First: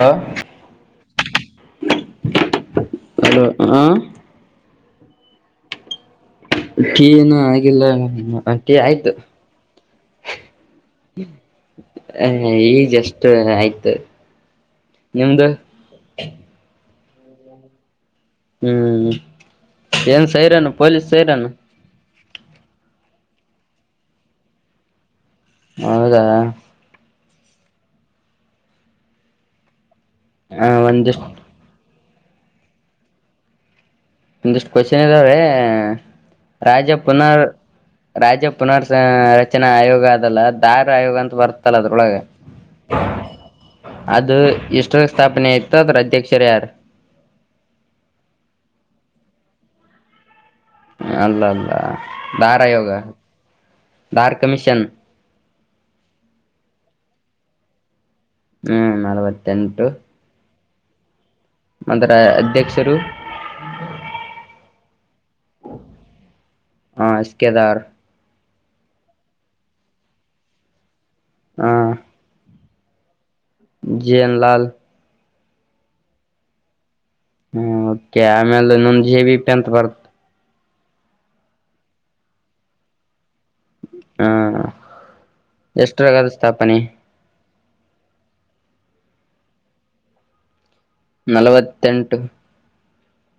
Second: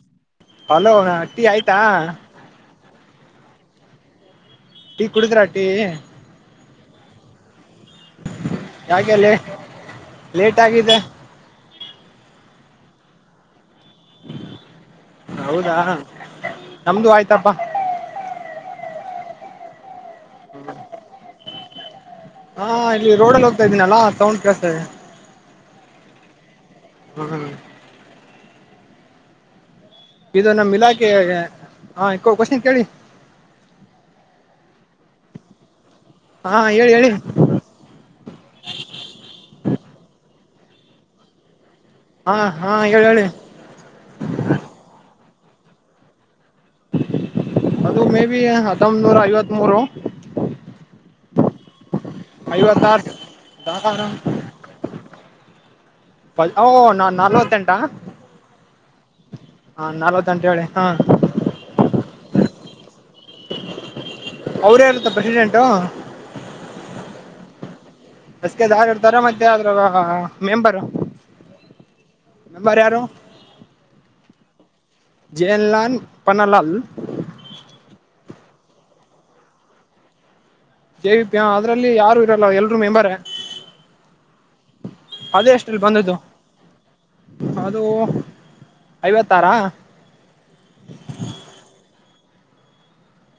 ಹಾ hello tea ಆಯ್ತಾ hello ಹಾ ಟೀ ಕುಡುದ್ರ ಟೀ ಟೀ ಇನ್ನ ಆಗಿಲ್ಲ ಟೀ ಆಯ್ತು ಪ್ಲೇಟ್ ಗೊತ್ತಾಗಿದೆ ಹಾ ಈಗ ಜಸ್ಟ್ ಆಯ್ತು ನಿಮ್ಮದು ಹೌದಾ ನಮ್ದು ಆಯ್ತಪ್ಪ ಹ್ಮ್ ಏನ್ ಸೈರನು ಪೊಲೀಸ್ ಸೈರನು ಹಾ ಇಲ್ಲಿ ರೋಡಲ್ಲಿ ಹೋಗ್ತಾ ಇದ್ದೀನಲ್ಲಾ ಸೌಂಡ್ ಕೇಳಿಸ್ತಾ ಇದೇ ಹೌದಾ ಹ್ಮ್ ಇದು ಹ ನಮ್ಮ ಇಲಾಖೆ ಒಂದಿಷ್ಟ ಕೋಶನ್ ಕೇಳಿ ಒಂದಿಷ್ಟು ಕ್ವಶನ್ ಇದಾವೇ ಹಾ ರಾಜ ಹೇಳಿ ಹೇಳಿ ಪುನರ್ ರಾಜ ಪುನಾರ್ ಆಯೋಗ ಅದಲ್ಲ ದಾರ ಆಯೋಗ ಅಂತ ಬರ್ತ ಅದ್ರೊಳಗೆ ಹಾ ಹಾ ಹೇಳಿ ಹೇಳಿ [inaudible] ಅದು ಎಷ್ಟು ಸ್ಥಾಪನೆ ಆಯ್ತು ರಾಜಧ್ಯಕ್ಷರ ಯಾರ ಅದು ಮೇಬಿ ಹದೊನೂರ ಐವತ್ ಮೂರು ಅಲ್ಲಲ್ಲ ದಾರ ಆಯೋಗ ಐವತ್ತಾರು ದಾರ್ ಕಮಿಷನ್ ಹು ನಾಲ್ವತ್ತೆಂಟ ಹ್ಮ್ ನಾಲವ್ವತೆಂಟು ಹೇಳಿ ಹಾ ಅದರ ಅಧ್ಯಕ್ಷರು ಅವ್ರ ಯಾರತ್ತ ಪ್ರೆಸಿಡೆಂಟು ಹ ಎಸ್ ಕೇದಾರ್ ಬಸಗೆದಾರಿ ಇರ್ತಾರ ಮತ್ತೆ ಅದ್ರ ಮೆಂಬರು ಹಾ ಮೆಂಬರ್ ಯಾರು ಜೇನ್ ಲಾಲ್ ಜೇನ್ ಲಾಲ್ ಪನಲಾಲ್ ಹ್ಮ್ ಮತ್ತ ಆಮೇಲೆ [unintelligible] ಬರ್ತ್ ಜೇ ವಿ ಪಿ ಅದ್ರಲ್ಲಿ ಯಾರು ಇರಲ್ಲ ಎಲ್ರರು ಮೆಂಬರ್ ಹಾ ಅದೇ ಎಷ್ಟಲ್ಲಿ [inaudible] ಬಂದದ್ದು ಎಷ್ಟರಗ ಅದು ಸ್ಥಾಪನೆ ಅದು ಐವತ್ತಾರ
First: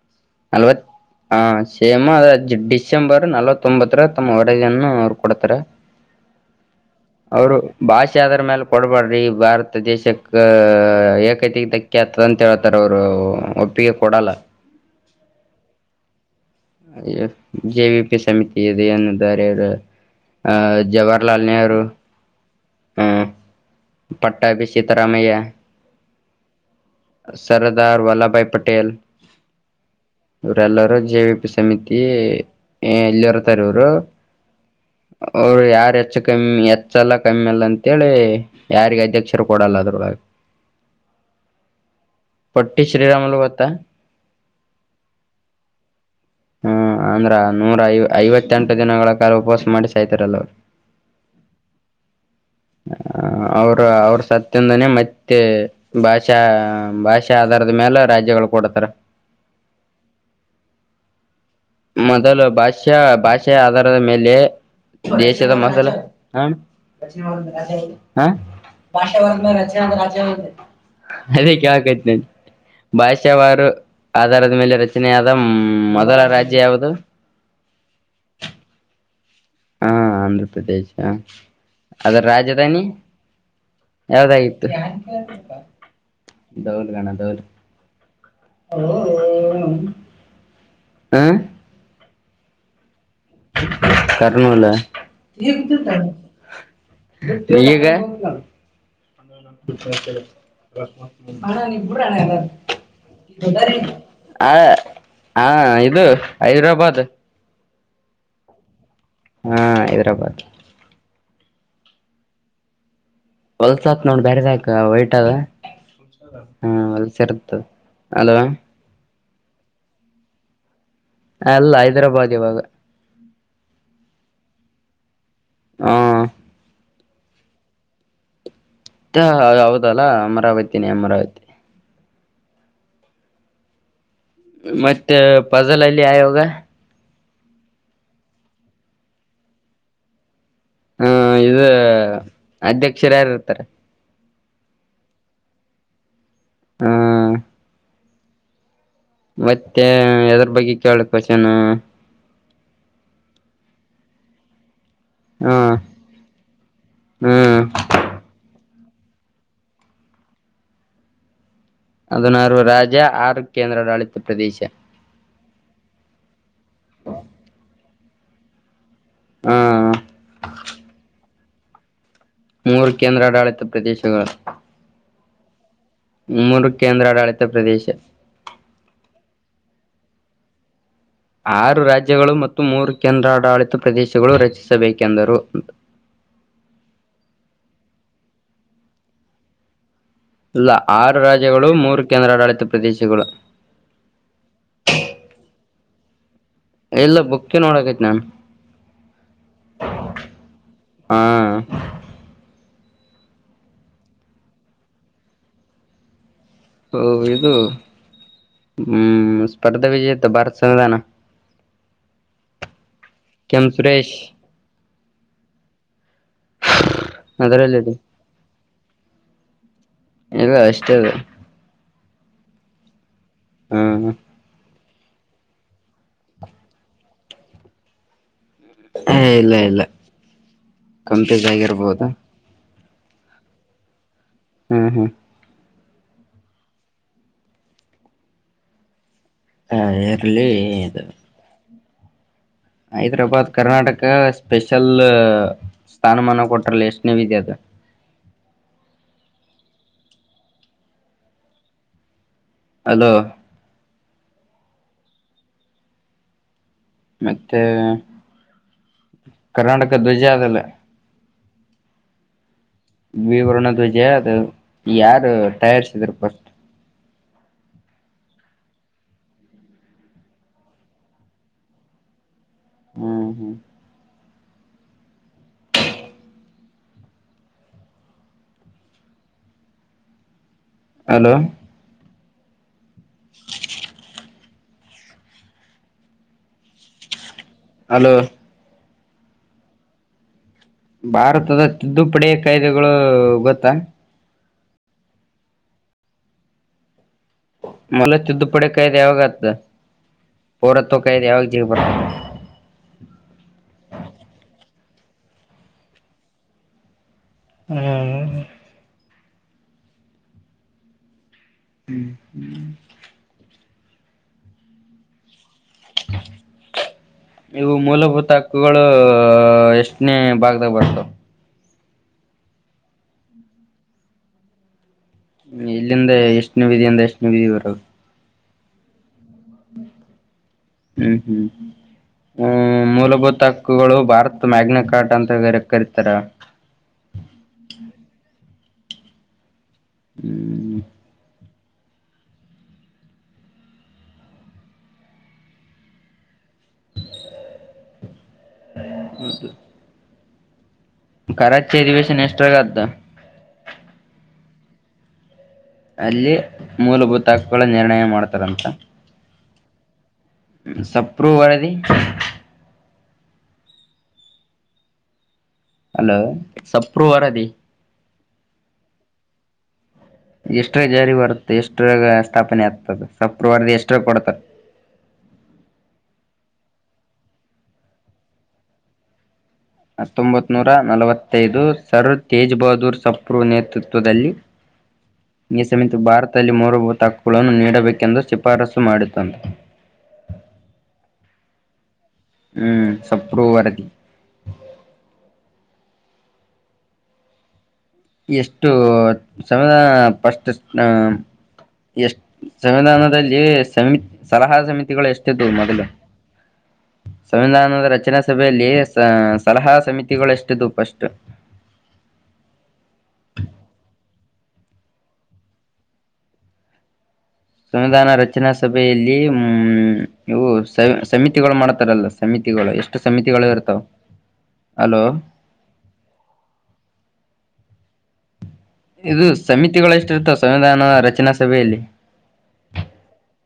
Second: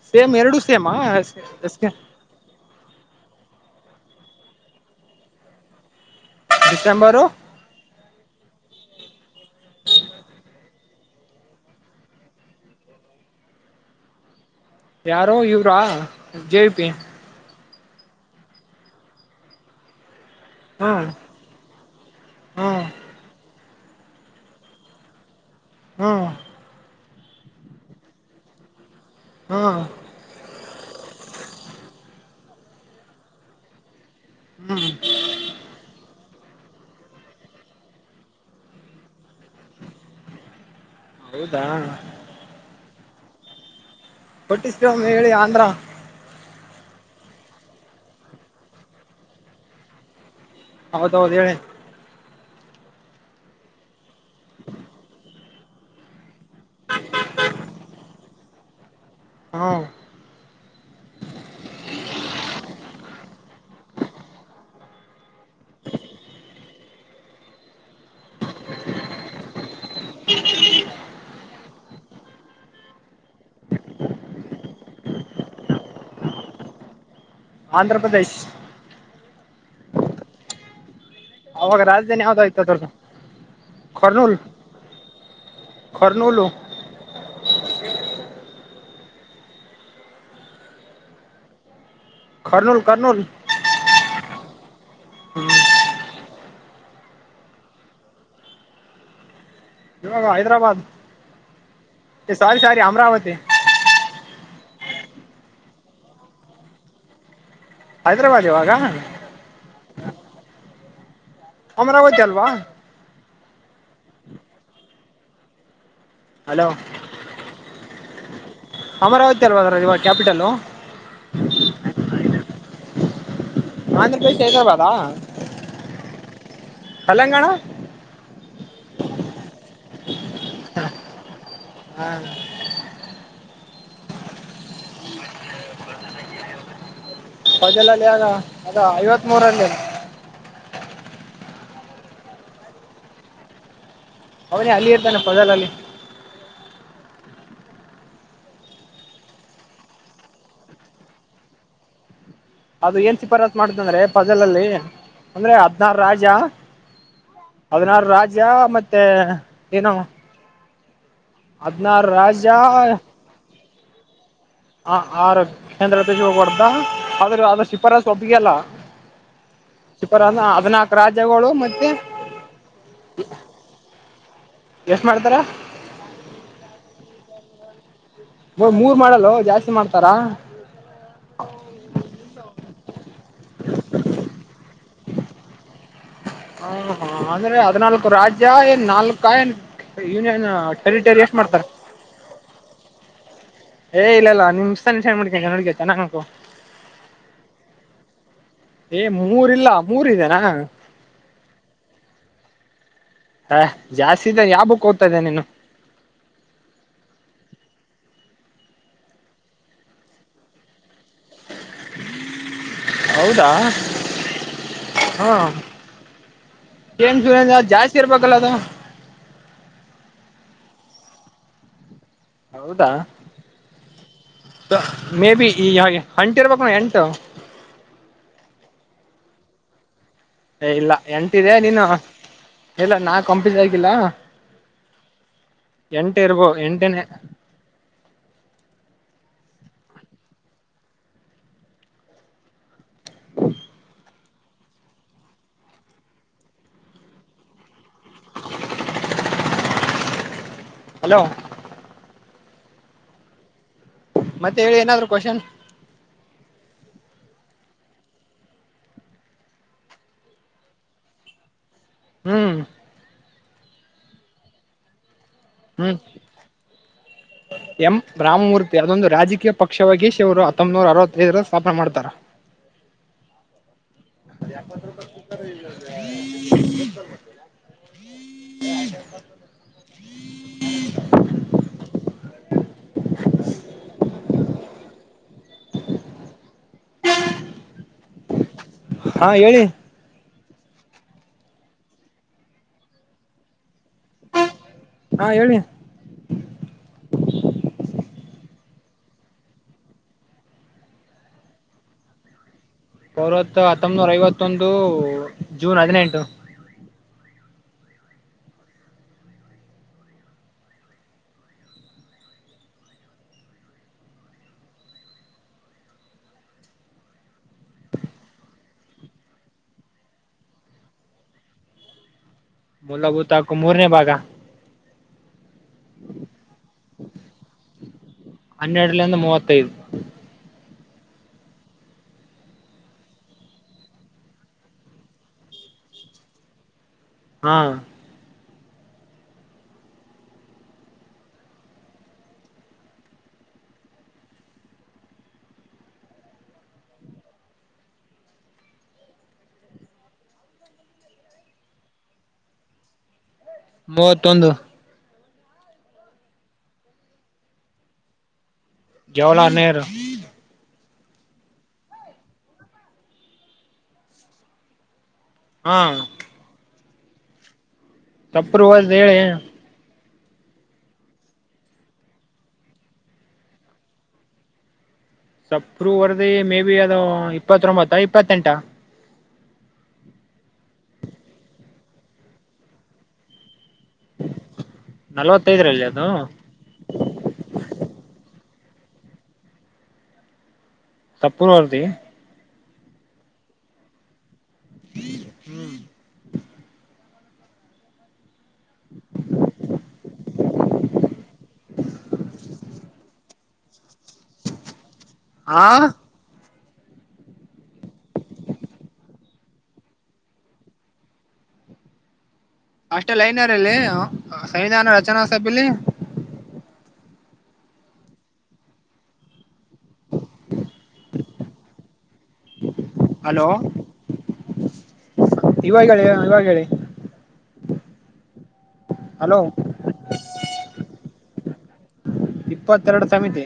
ಸೇಮ್ ಎರಡು ನಲ್ವತ್ ಸೇಮಾ ಹಾ ಸೇಮ ಅಂದ್ರೆ ಡಿಸೆಂಬರ್ ನಲ್ವತ್ ತ್ತೊಂಬತ್ತರ ತಮ್ಮ ಒಡಗೆಯನ್ನು ಅವರು ಕೊಡತಾರೆ ಡಿಸೆಂಬರು ಅವರು ಭಾಷೆ ಹೆಚ್ಚ ಆದ್ರ ಮೇಲೆ ಕೊಡ್ಬಾರಡ್ರಿ ಭಾರತ ದೇಶಕ್ಕ ಏಕೈತೆಕ್ ಧಕ್ಕೆ ಆತದಂತ ಹೇಳ್ತಾರ ಅವರು ಒಪ್ಪಿಗೆ ಕೊಡಲ್ಲ ಯಾರೋ ಇವ್ರಾ [unintelligible] ಜೆ ವಿ ಪಿ ಸಮಿತಿ ಇದೆ ಎನ್ನುಾರೆ ಅವರು ಆ ಜವಾಹರ್ಲಾಲ್ ನೆಹರು ಹು ಪಟ್ಟಾ ಬಿಸಿತರಾಮಯ್ಯ ಹ್ಮ್ ಸರ್ದಾರ್ ವಲ್ಲಭ ಭಾಯ್ ಪಟೇಲ್ ಹ್ಮ್ ಇವರೆಲ್ಲಾರೂ ಜೆವಿಪಿ ಸಮಿತಿ ಹೇ ಎಲ್ಲಿ ಇರ್ತಾರ ಅವರು ಹ್ಮ್ ಅವ್ರ್ ಯಾರು ಹೆಚ್ಚ ಕಮ್ಮಿ ಹೆಚ್ಚಲ್ಲ ಕಮ್ಮಿ ಅಲ್ಲ ಅಂತೇಳಿ ಯಾರಿಗೆ ಅಧ್ಯಕ್ಷರು ಕೊಡಲ್ಲ ಅದ್ರೊಳಗೆ ಹೌದಾ ಟಿ ಶ್ರೀರಾಮಲು ಗೊತ್ತ ಗೊತ್ತು ಶ್ರೀರಾಮುಲು ಹೇಳಿ ಆಂಧ್ರ ಹ್ಮ್ ಆಂಧ್ರ ನೂರ ಐವತ್ತೆಂಟು ದಿನಗಳ ಕಾಲ ಉಪವಾಸ ಮಾಡಿ ಸಾಯತಾರಲ್ಲ ಅವರು ಹೌದೌದು ಹೇಳಿ ಅವ್ರ ಅವ್ರ ಸತ್ಯಂದಾನೇ ಮತ್ತೆ ಭಾಷೆ ಭಾಷಾ ಭಾಷೆ ಆಧಾರದ ಮೇಲೆ ರಾಜ್ಯಗಳು ಕೊಡ್ತಾರೆ ಹಾ ಮೊದಲು ಭಾಷ್ಯ ದೇಶ ಮೊದಲ ಹಾ ಅದೇ ಕೇಳಾಕತ್ತೀನಿ ಭಾಷಾವಾರು ಆಧಾರದ ಮೇಲೆ ರಚನೆಯಾದ ಮೊದಲ ರಾಜ್ಯ ಯವುದು ಆಂಧ್ರ ಪ್ರದೇಶ್ ಹಾ ಆಂಧ್ರ ಪ್ರದೇಶ್ ಹಾ ಅವಾಗ ಅದ್ರ ರಾಜಧಾನಿ ಯಾವ್ದಾಯ್ತು ರಾಜಧಾನಿ ಅದ್ರದ್ದು ಕರ್ನೂಲ್ ಯಾವ್ದಾಗಿತ್ತು ಕರ್ನೂಲು [inaudible] ದೌಲ್ಗಣ ದೌಲ್ ಹಲೋ ಏನು ಹಾ ಕರ್ನೂಲ್ ಕರ್ನೂಲ್ ಕರ್ನೂಲ್ ಹ್ಮ್ ಹಾ [inaudible] ಈಗ ಇವಾಗ ಹೈದ್ರಾಬಾದ್ ಸಾರಿ ಸಾರಿ ಅಮರಾವತಿ ಹಾ ಹಾ ಇದು ಹೈದ್ರಾಬಾದ್ ಹೈದ್ರಾಬಾದ್ ಇವಾಗ ಹಾ ಹೈದ್ರಾಬಾದ್ ಅಮರಾವತಿ ಅಲ್ವಾ ಹೊಲ್ಸತ್ ನೋಡ್ ಬೇರೆ ಸಾಕ ವಯಟ್ದ ಹಲೋ ಹಾ ವಲ್ಸರ್ದು ಅಲೋ ವ ಇವಾಗ ಕ್ಯಾಪಿಟಲ್ ಅಲ್ಲ ಹೈದ್ರಾಬಾದ್ ಇವಾಗ ಆಂಧ್ರ ಪ್ರದೇಶ್ ಹೈದ್ರಾಬಾದಾ ಹಾ ಕಲಂಗಾಣ ಅ ಹೌದಲ್ಲ ಅಮರಾವತಿನೇ ಅಮರಾವತಿ ಹ್ಮ ಹ ಮತ್ತೆ ಫಜಲಲ್ಲಿ ಆಯೋಗ ಪಜಲಲ್ಲಿ ಆಗ ಐವತ್ ಮೂರಲ್ಲಿ ಹಾ ಇದು ಅಧ್ಯಕ್ಷರ ಯಾರ ಇರ್ತಾರೆ ಅವನೇ ಅಲ್ಲಿ ಇರ್ತಾನೆ ಪದಲ್ ಅಲ್ಲಿ ಹ್ಮ್ ಮತ್ತೆ ಎದರ ಬಗ್ಗೆ ಕೇಳಕ್ ಕೋಶನ್ ಅದು ಏನ್ ಸಿಫಾರಸು ಮಾಡ್ತ ಅಂದ್ರೆ ಪಜಲಲ್ಲಿ ಹ್ಮ ಅಂದ್ರೆ ಹದ್ನಾರು ರಾಜ ಹ್ಮ್ ಹದಿನಾರು ರಾಜ ಮತ್ತೆ ತ್ತ ಏನ ಅದಿನಾರು ರಾಜ ಆರು ಕೇಂದ್ರಾಡಳಿ ಹ ಆರೋಗ ಕೇಂದ್ರ ಹೋಗೋಡ್ದ ಆದ್ರೆ ಅ ಶಿಪಾರಬ್ ನಿಯಲ್ಲಾ ಹ ಶಿಪರ ಹದಿನಾಕು ರಾಜ್ಯಗಳು ಮತ್ತೆ ಮೂರು ಕೇಂದ್ರಾಡಾಳಿತ ಪ್ರದೇಶಗಳು ಎಷ್ಟು ಮಾಡ್ತಾರೆ ಮೂರು ಕೇಂದ್ರಾಡಳಿತ ಪ್ರದೇಶ ಮೂರ್ ಮಾಡಲ್ಲ ಜಾಸ್ತಿ ಮಾಡ್ತಾರಾ ಆರು ರಾಜ್ಯಗಳು ಮತ್ತು ಮತ್ತು ಮೂರು ಕೇಂದ್ರಾಡಳಿತ ಪ್ರದೇಶಗಳು ರಚಿಸಬೇಕೆಂದರು ಹ ಹಾ ಅಂದ್ರೆ ಹದ್ನಾಲ್ಕು ರಾಜ್ಯ ಏನ್ ನಾಲ್ಕ ಏನ್ ಯೂನಿಯನ್ ಇಲ್ಲ ಆರು ಟೆರಿಟರಿ ಎಷ್ಟ್ ಮಾಡ್ತಾರ ರಾಜ್ಯಗಳು ಮೂರು ಕೇಂದ್ರಾಡಳಿತ ಪ್ರದೇಶಗಳು ಏ ಹ ಎಲ್ಲ ಬುಕ್ಕೆ ನೋಡಕತ್ ಏ ಮೂರ್ ಇಲ್ಲ ಮೂರ್ ಇದೆನಾ ಹಾ ಹ ಜಾಸ್ತಿ ಯಾಬುಕ್ ಹೋಗ್ತಾದ ನೀನು ಓ ಇದು ಹ್ಮ್ ಸ್ಪರ್ಧಾ ವಿಜಯತ ಭಾರತ ಸಂವಿಧಾನ ಹೌದಾ ಕೆಂ ಸುರೇಶ್ ಹಾ ಏನ್ [unintelligible] ಸುರೇಂದ ಅದ್ರಲ್ಲಿದೆ ಜಾಸ್ತಿ ಇರ್ಬೇಕಲ್ಲ ಅದು ಇಲ್ಲ ಅಷ್ಟೇ ಅಲ್ಲ ಹೌದಾ ಹ್ಮ್ ಮೇ ಬಿ ಈ ಹಾಗೆ [unintelligible] ಹೊಂಟಿರ್ಬೇಕು ಎಂಟು ಹ ಇಲ್ಲ ಇಲ್ಲ ಇಲ್ಲ ಕಂಪ್ಲೀಟ್ ಎಂಟಿದೆ ನೀನು ಆಗಿರ್ಬೋದು ಇಲ್ಲ ನಾ ಕಂಪಿಸಕಿಲ್ಲ ಹ್ಮ್ ಹ್ಮ್ ಎಂಟ ಇರ್ಬೋ ಎಂಟನೆ ಹಾ ಎರ್ಲಿ ಇದು ಹೈದ್ರಾಬಾದ್ ಕರ್ನಾಟಕ ಸ್ಪೆಷಲ್ ಸ್ಥಾನಮಾನ ಕೊಟ್ರಲ್ಲ ಎಷ್ಟನವಿದ ಅದು ಹಲೋ ಅಲೋ ಮತ್ತೆ ಹೇಳಿ ಏನಾದ್ರು ಕ್ವಶನ್ ಮತ್ತೇ ಕರ್ನಾಟಕ ಧ್ವಜ ಅದೆಲ್ಲ ಹ್ಮ್ ವಿ ವರ್ಣದುಜ ಯ ಟಯರ್ರ್ ಹ್ಮ್ ಎಂ ರಾಮಮೂರ್ತಿ ಅದೊಂದು ರಾಜಕೀಯ ಪಕ್ಷವಾಗಿಗ ಶ ಅವರು ಹತ್ತೊಂಬನೂರ ಅರವತ್ತೈದರ ಸ್ಥಾಪನೆ ಮಾಡ್ತಾರ ಹ್ಮ್ ಹ್ಮ್ ಅ ಯ ಪತ್ರಪ ಕುೂತ [inaudible] [inaudible] ಹಲೋ [inaudible] [inaudible] ಹಲೋ ಹಾ ಹೇಳಿ ಭಾರತದ ತಿದ್ದುಪಡಿ ಕಾಯ್ದೆಗಳು ಗೊತ್ತಾ ಹಾ ಹೇಳಿ [unintelligible] ತುದಪಡೆ ಕಾಯದ ಯಾವಾಗ ಪೌರತ್ವ ಕಾಯದ ಯಾವಾಗ ಜಗಬ ಸಾವರತ್ ಹತ್ತೊಂಬನೂರ ಐವತ್ತೊಂದು ಜೂನ್ ಹದಿನೆಂಟು ಹ್ಮ್ ಹ್ಮ್ ಹ್ಮ್ ಇವು ಮೂಲಭೂತ ಹಕ್ಕುಗಳು ಎಷ್ಟನೇ ಭಾಗದಾಗ ಬರ್ತು ಮೂಲಭೂತ ಹಾಕು ಮೂರನೇ ಭಾಗ ಇಲ್ಲಿಂದ ಎಷ್ಟನೇ ವಿಧಿಯಂದ ಎಷ್ಟನ ವಿಧಿ ಬರದು ಹನ್ನೆರಲಂದ ಮೂವತ್ತು ಹತ್ತೈದು ಹ್ಮ್ ಹ್ಮ್ ಹ್ಮ ಮೂಲಭೂತ ಹಕ್ಕುಗಳು ಭಾರತ್ ಮ್ಯಾಗ್ನಕಾಟ್ ಅಂತ ಕರಿತಾರ ಹಾ ಹ್ಮ್ ಹೌದು [inaudible] ಕರ ಚರಿವೇಶನ್ ಎಕ್ಸ್ಟ್ರಾ ಕ್ದ ಮೂವತ್ತೊಂದು ಅಲ್ಲಿ ಮೂಲಭೂತ ಹಕ್ಕುಳ ನಿರ್ಣಯ ಮಾಡ್ತಾರಂತ ಜವಾಹರ್ಲಾಲ್ ನೆಹರು ಸಪ್ರೂ ವದ ಹಾ ಹಲೋ ಸ ಪವರದಿ ತಪ್ಪು್ರವ್ದ ಹೇಳಿ ಎಷ್ಟ್ರ ಜಾರಿ ಬರುತ್ತ ಎಷ್ಟಾಗ ಸ್ಥಾಪನೆ ಆಗ್ತದೆ ಸಪ್ರವಾರದ ಎಷ್ಟ್ರಾಗ ಕೊಡ್ತಾರ ಸಪರುೂ ವರ್ದಿ ಮೇ ಬಿಿ ಅದು ಇಪ್ಪತ್ತೊಂಬತ್ತ ಇಪ್ಪತ್ತೆಂಟ ಹತ್ತೊಂಬತ್ ನೂರ ನಲವತ್ತೈದು ಸರ್ ತೇಜ್ ಬಹದ್ದೂರ್ ಸಪ್ಪರು ನೇತೃತ್ವ ಈ ನಲ್ವತ್ತೈದರಲ್ಲಿ ಸಮಿತಿ ಅದು ಭಾರತದಲ್ಲಿ ಮೂರ ಹಕ್ಕುಗಳನ್ನು ನೀಡಬೇಕೆಂದು ಪರಸು ಮಾಡುತ್ತುತ್ತದೆ ಸಪ್ಪೂರ್ವತಿ ಹ್ಮ್ ಸಪ್ರೂ ವರದ ಹ್ಮ ಹ್ಮ್ ಎಷ್ಟು ಸಮಧ ಪಫಸ್ಟ್ ಹ ಎಷ್ಟ ಸಂವಿಧಾನದಲ್ಲಿ ಸಮಿ ಸಲಹಾ ಸಮಿತಿ ಎಷ್ಟ ತ ಹಾ ಅದಲ್ಲ ಸಂವಿಧಾನದ ರಚನಾ ಸಭೆಯಲ್ಲಿ ಸಲಹಾ ಸಮಿತಿಗಳೆಷ್ಟ ತುಪ್ಪಷ್ಟು ಅಷ್ಟೇ ಲೈನರ್ಲ್ಲಿ ಸಂವಿಧಾನ ರಚನಾ ಸಭಲಿ ಸಂವಿಧಾನ ರಚನಾ ಸಭೆಯಲ್ಲಿ ಹ್ಮ ಇವು ಸಮಿತಿಗಳು ಮಾಡ್ತಾರಲ್ಲ ಸಮಿತಿಗಳು ಎಷ್ಟು ಸಮಿತಿಗಳು ಹಲೋ ಇರ್ತಾವ ಅಲೋ ಇವಾಗ ಹೇಳಿ ಇವಾಗ ಹೇಳಿ ಇದು ಹಲೋ ಸಮಿತಿಗಳು ಎಷ್ಟು ಇರ್ತಾವ ಸಂವಿಧಾನ ರಚನಾ ಸವಲೆ ಇಪ್ಪತ್ತೆರಡು ಸಮಮಿತಿ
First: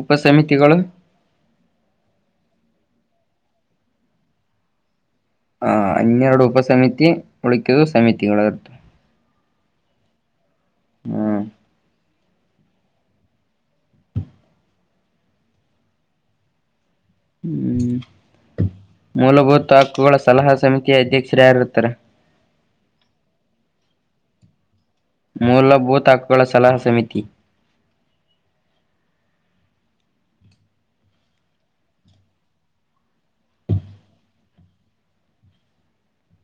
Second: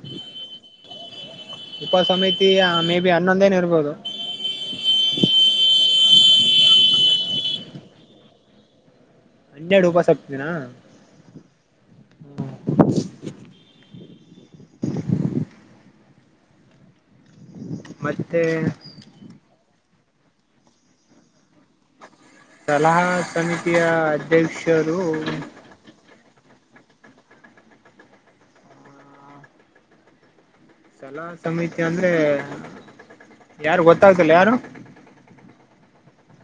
ಉಪಸಮಿತಿಗಳುಗಳು ಉಪ ಸಮಿತಿ ಮೇ ಬಿ ಹನ್ನೊಂದೇನ ಇರ್ಬೋದು ಹ ಹನ್ನೆರಡು ಉಪ ಸಮಿತಿ ಉಳಕದು ಸಮಿತಿಗಳ್ದು ಹನ್ನೆರಡು ಉಪಾಸಕ್ತತಿನ ಹ್ಮ ಮತ್ತೆ ತ ಹಕ್ಕುಗಳ ಸಲಹಾ ಸಮಿತಿಯ ಅಧ್ಯಕ್ಷರಾರರುತ್ತಾರೆ ಸಲಹಾ ಸಮಿತಿಯ ಅಧ್ಯಕ್ಷ ಯದು ಗಳ ಸಲಹಾ ಸಮಿತಿ ಸಲಹಾ ಸಮಿತಿ ಅಂದ್ರೆ ಯಾರು ಗೊತ್ತಾಗ್ತಲ್ಲ ಯಾರು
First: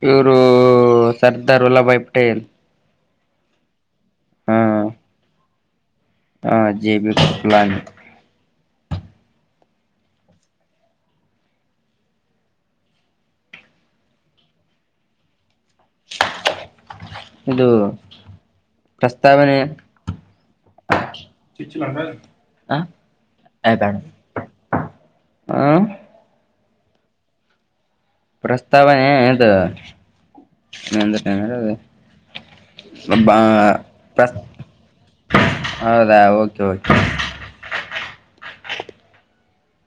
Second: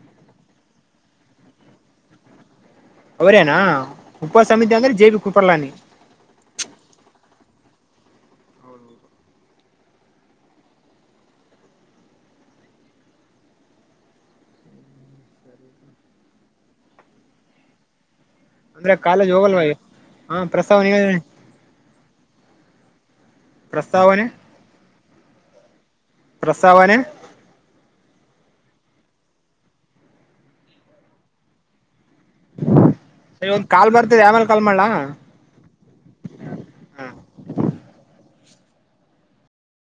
ಇವರು ಸರ್ದಾರ್ ವಲ್ಲಭಭಾಯ್ ಪಟೇಲ್ ಅವರೇನಾ ಉಪ ಹಾ ಸಮಿತಿ ಅಂದ್ರೆ ಜೇ ಬಿಿ ಕುಪ್ಪಳ್ಳಾನಿ ಹಾ ಜೆಬಿ ಕಪ್ಲಾನ್ ಇದು ಅಂದ್ರೆ ಕಾಲೇಜ್ ಪ್ರಸ್ತಾವನೆ ಹೋಗಲ್ವಾ ಹಾ ಪ್ರಸ್ತಾವ ಆ ಏ ಬೇಡ ಪ್ರಸ್ತಾವನೆ ಆ ಸವನ್ ಪ್ರಸ್ತಾವನೆದು ಸರಿ ಒಂದ್ ಕಾಲ್ ಬರ್ತಿದೆ ಆಮೇಲೆ ಕಾಲ್ ಮಾಡ್ಲಾ ಹೌದಾ ಓಕೆ ಓಕೆ ಹಾ